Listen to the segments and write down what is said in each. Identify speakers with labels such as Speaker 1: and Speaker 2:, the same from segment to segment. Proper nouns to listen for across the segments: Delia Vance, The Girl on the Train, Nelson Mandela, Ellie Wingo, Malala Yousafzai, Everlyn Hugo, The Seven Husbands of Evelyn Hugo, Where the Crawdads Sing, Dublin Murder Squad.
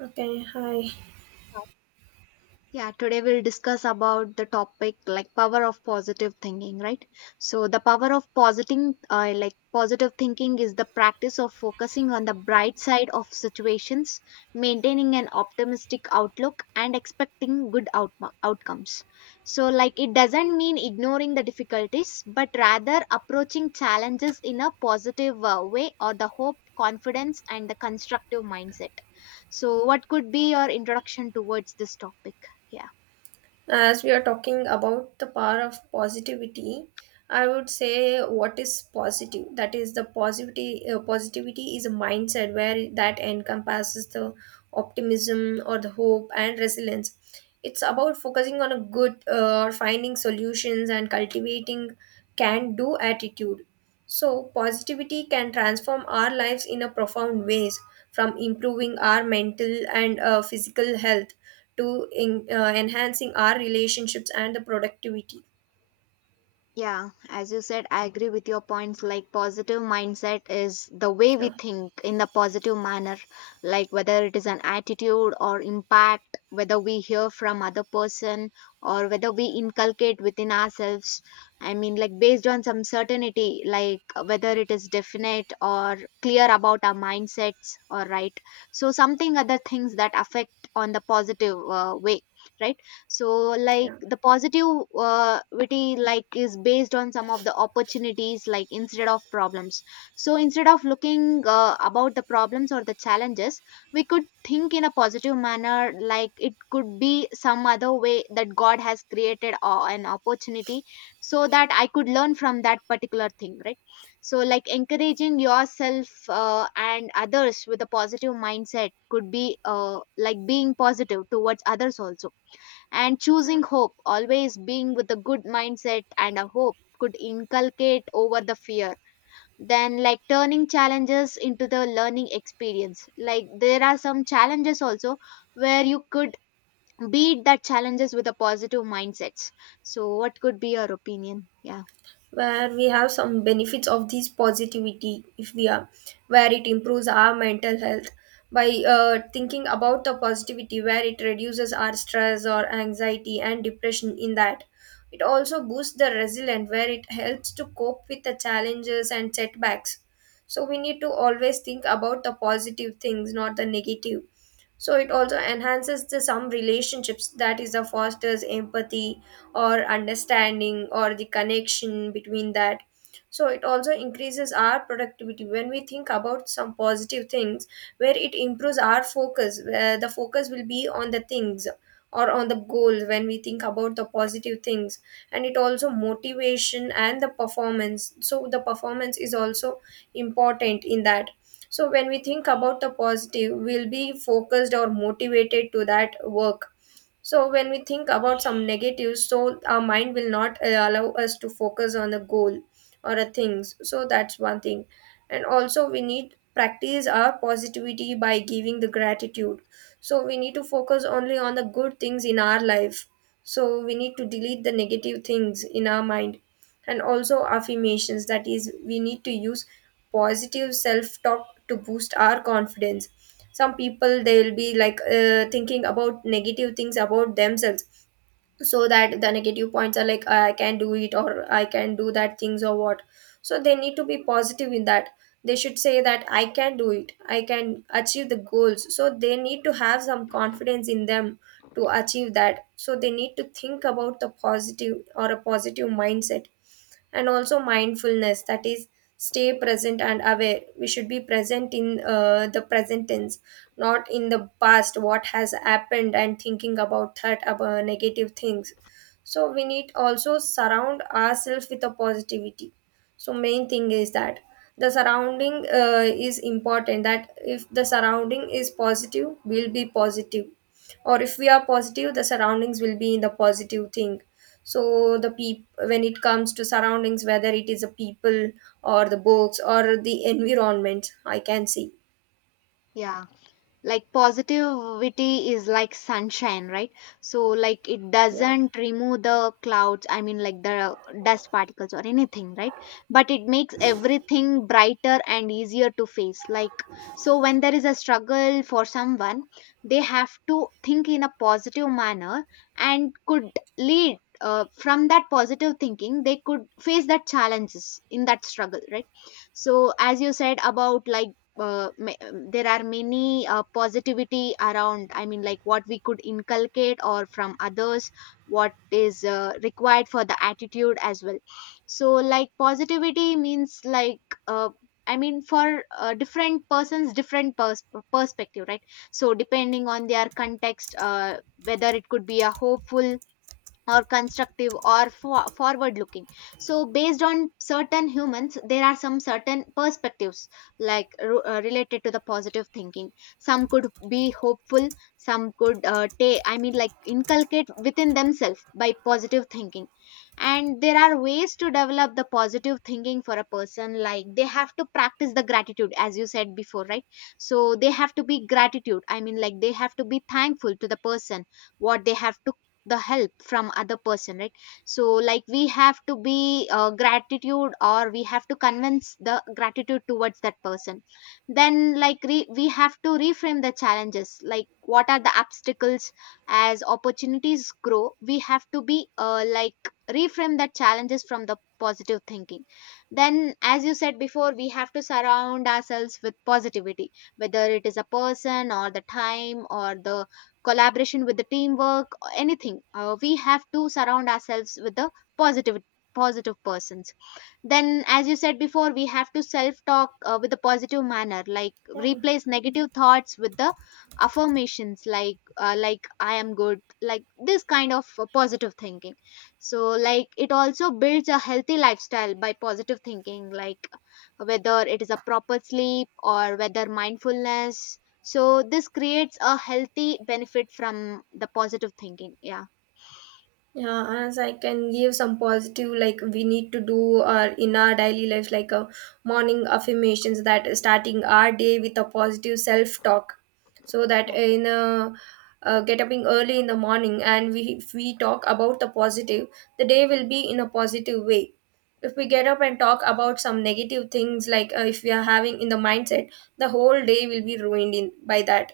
Speaker 1: Okay, hi.
Speaker 2: Yeah, today we'll discuss about the topic like power of positive thinking, right? So the power of positing, like positive thinking, is the practice of focusing on the bright side of situations, maintaining an optimistic outlook, and expecting good outcomes. So, like, it doesn't mean ignoring the difficulties, but rather approaching challenges in a positive way, or the hope, confidence, and the constructive mindset. So, what could be your introduction towards this topic? Yeah.
Speaker 1: As we are talking about the power of positivity, I would say what is positive? That is the positivity. Positivity is a mindset where that encompasses the optimism or the hope and resilience. It's about focusing on a good or finding solutions and cultivating can-do attitude. So positivity can transform our lives in a profound ways, from improving our mental and physical health to enhancing our relationships and the productivity
Speaker 2: Yeah, as you said, I agree with your points. Like, positive mindset is the way
Speaker 1: you
Speaker 2: we
Speaker 1: know
Speaker 2: think in the positive manner, like whether it is an attitude or impact, whether we hear from other person or whether we inculcate within ourselves. I mean, like, based on some certainty, like whether it is definite or clear about our mindsets, or right. So, something other things that affect on the positive way, right? So like
Speaker 1: yeah,
Speaker 2: the positive witty like is based on some of the opportunities like instead of problems. So instead of looking about the problems or the challenges, we could think in a positive manner like it could be some other way that God has created an opportunity so that I could learn from that particular thing, right? So like encouraging yourself and others with a positive mindset could be like being positive towards others also, and
Speaker 1: yeah.
Speaker 2: choosing hope, always being with a good mindset and a hope could inculcate over the fear. Then like turning challenges into the learning experience, like there are some challenges also where you could beat that challenges with a positive mindsets. So what could be your opinion? Yeah.
Speaker 1: Where we have some benefits of this positivity, if we are, where it improves our mental health by thinking about the positivity, where it reduces our stress or anxiety and depression in that. It also boosts the resilience, where it helps to cope with the challenges and setbacks. So we need to always think about the positive things, not the negative. So it also enhances the some relationships, that is the fosters empathy or understanding or the connection between that. So it also increases our productivity when we think about some positive things, where it improves our focus, where the focus will be on the things or on the goals when we think about the positive things. And it also motivation and the performance, so the performance is also important in that. So when we think about the positive, we'll be focused or motivated to that work. So when we think about some negatives, so our mind will not allow us to focus on a goal or a things. So that's one thing. And also we need practice our positivity by giving the gratitude. So we need to focus only on the good things in our life. So we need to delete the negative things in our mind. And also affirmations, that is we need to use positive self talk to boost our confidence. Some people, they'll be like thinking about negative things about themselves, so that the negative points are like I can do it or I can do that things or what. So they need to be positive in that. They should say that I can do it, I can achieve the goals, so they need to have some confidence in them to achieve that. So they need to think about the positive or a positive mindset. And also mindfulness, that is stay present and aware. We should be present in the present tense, not in the past what has happened and thinking about that about negative things. So we need also surround ourselves with a positivity. So main thing is that the surrounding is important, that if the surrounding is positive we'll be positive, or if we are positive the surroundings will be in the positive thing. So the when it comes to surroundings, whether it is the people or the books or the environment, I can see.
Speaker 2: Yeah, like positivity is like sunshine, right? So like it
Speaker 1: Yeah,
Speaker 2: doesn't remove the clouds, I mean like the dust particles or anything, right? But it makes everything brighter and easier to face, like so when there is a struggle for someone, they have to think in a positive manner and could lead from that positive thinking they could face that challenges in that struggle, right? So as you said about like there are many positivity around, I mean like what we could inculcate or from others, what is required for the attitude as well. So like positivity means like uh, I mean for different persons different perspective, right? So depending on their context, whether it could be a hopeful or constructive or forward looking. So based on certain humans there are some certain perspectives like related to the positive thinking. Some could be hopeful, some could I mean like inculcate within themselves by positive thinking. And there are ways to develop the positive thinking for a person, like they have to practice the gratitude as you said before, right? So they have to be gratitude, I mean like they have to be thankful to the person what they have to, the help from other person, right? So like we have to be gratitude or we have to convince the gratitude towards that person. Then like we have to reframe the challenges like what are the obstacles as opportunities grow, we have to be like reframe that challenges from the positive thinking. Then as you said before we have to surround ourselves with positivity, whether it is a person or the time or the collaboration with the teamwork or anything, we have to surround ourselves with the positive, positive persons. Then as you said before we have to self talk with a positive manner like
Speaker 1: yeah.
Speaker 2: replace negative thoughts with the affirmations, like I am good, like this kind of positive thinking. So like it also builds a healthy lifestyle by positive thinking, like whether it is a proper sleep or whether mindfulness, so this creates a healthy benefit from the positive thinking. Yeah.
Speaker 1: Yeah, as I can give some positive, like we need to do our in our daily lives, like a morning affirmations that starting our day with a positive self talk, so that
Speaker 2: Yeah.
Speaker 1: in a get up in early in the morning, and we if we talk about the positive, the day will be in a positive way. If we get up and talk about some negative things, like if we are having in the mindset, the whole day will be ruined in by that.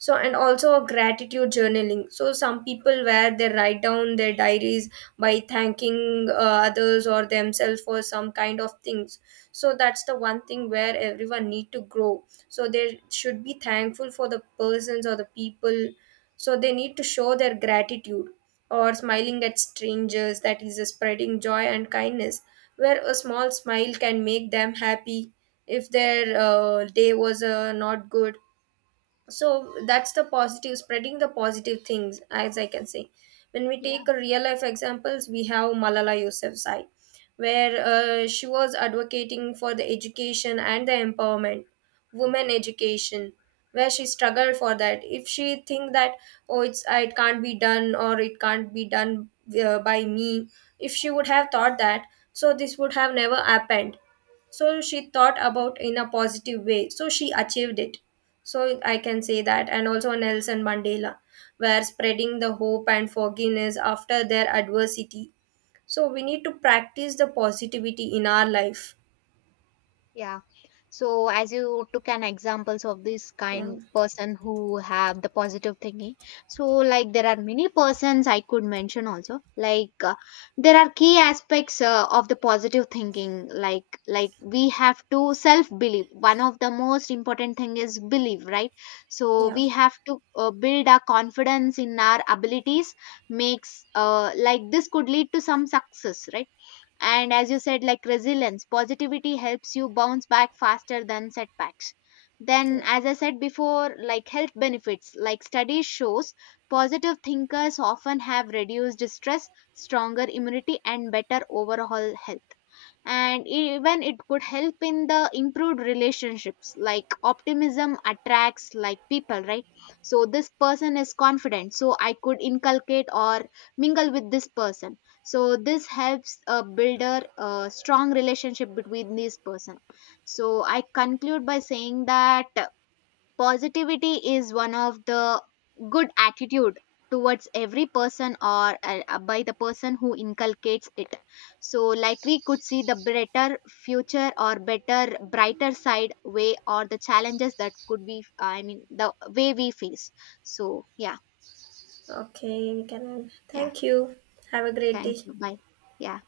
Speaker 1: So and also gratitude journaling, so some people where they write down their diaries by thanking others or themselves for some kind of things. So that's the one thing where everyone need to grow. So they should be thankful for the persons or the people, so they need to show their gratitude. Or smiling at strangers, that is a spreading joy and kindness, where a small smile can make them happy if their day was not good. So that's the positive, spreading the positive things, as I can say. When we
Speaker 2: Yeah.
Speaker 1: take a real life examples, we have Malala Yousafzai, where she was advocating for the education and the empowerment, women education, where she struggled for that. If she think that, oh it's it can't be done, or it can't be done by me, if she would have thought that, so this would have never happened. So she thought about in a positive way, so she achieved it. So I can say that. And also Nelson Mandela, were spreading the hope and forgiveness after their adversity. So we need to practice the positivity in our life.
Speaker 2: Yeah. So as you took an examples of this
Speaker 1: Yeah,
Speaker 2: kind person who have the positive thinking, so like there are many persons I could mention also. Like there are key aspects of the positive thinking. Like we have to self believe. One of the most important thing is belief, right? So
Speaker 1: yeah,
Speaker 2: we have to build our confidence in our abilities. Makes like this could lead to some success, right? And as you said, like resilience, positivity helps you bounce back faster than setbacks.
Speaker 1: yeah.
Speaker 2: Then, as I said before, like health benefits, like studies shows, positive thinkers often have reduced stress, stronger immunity, and better overall health, and even it could help in the improved relationships, like optimism attracts like people, right? So this person is confident, so I could inculcate or mingle with this person, so this helps build a strong relationship between these person. So I conclude by saying that positivity is one of the good attitude towards every person or by the person who inculcates it. So, like we could see the better future or better, brighter side way or the challenges that could be, I mean, the way we face. So, yeah.
Speaker 1: Okay, we can end.
Speaker 2: Yeah.
Speaker 1: Thank you. Have a great day.
Speaker 2: Thank you. Bye. Yeah.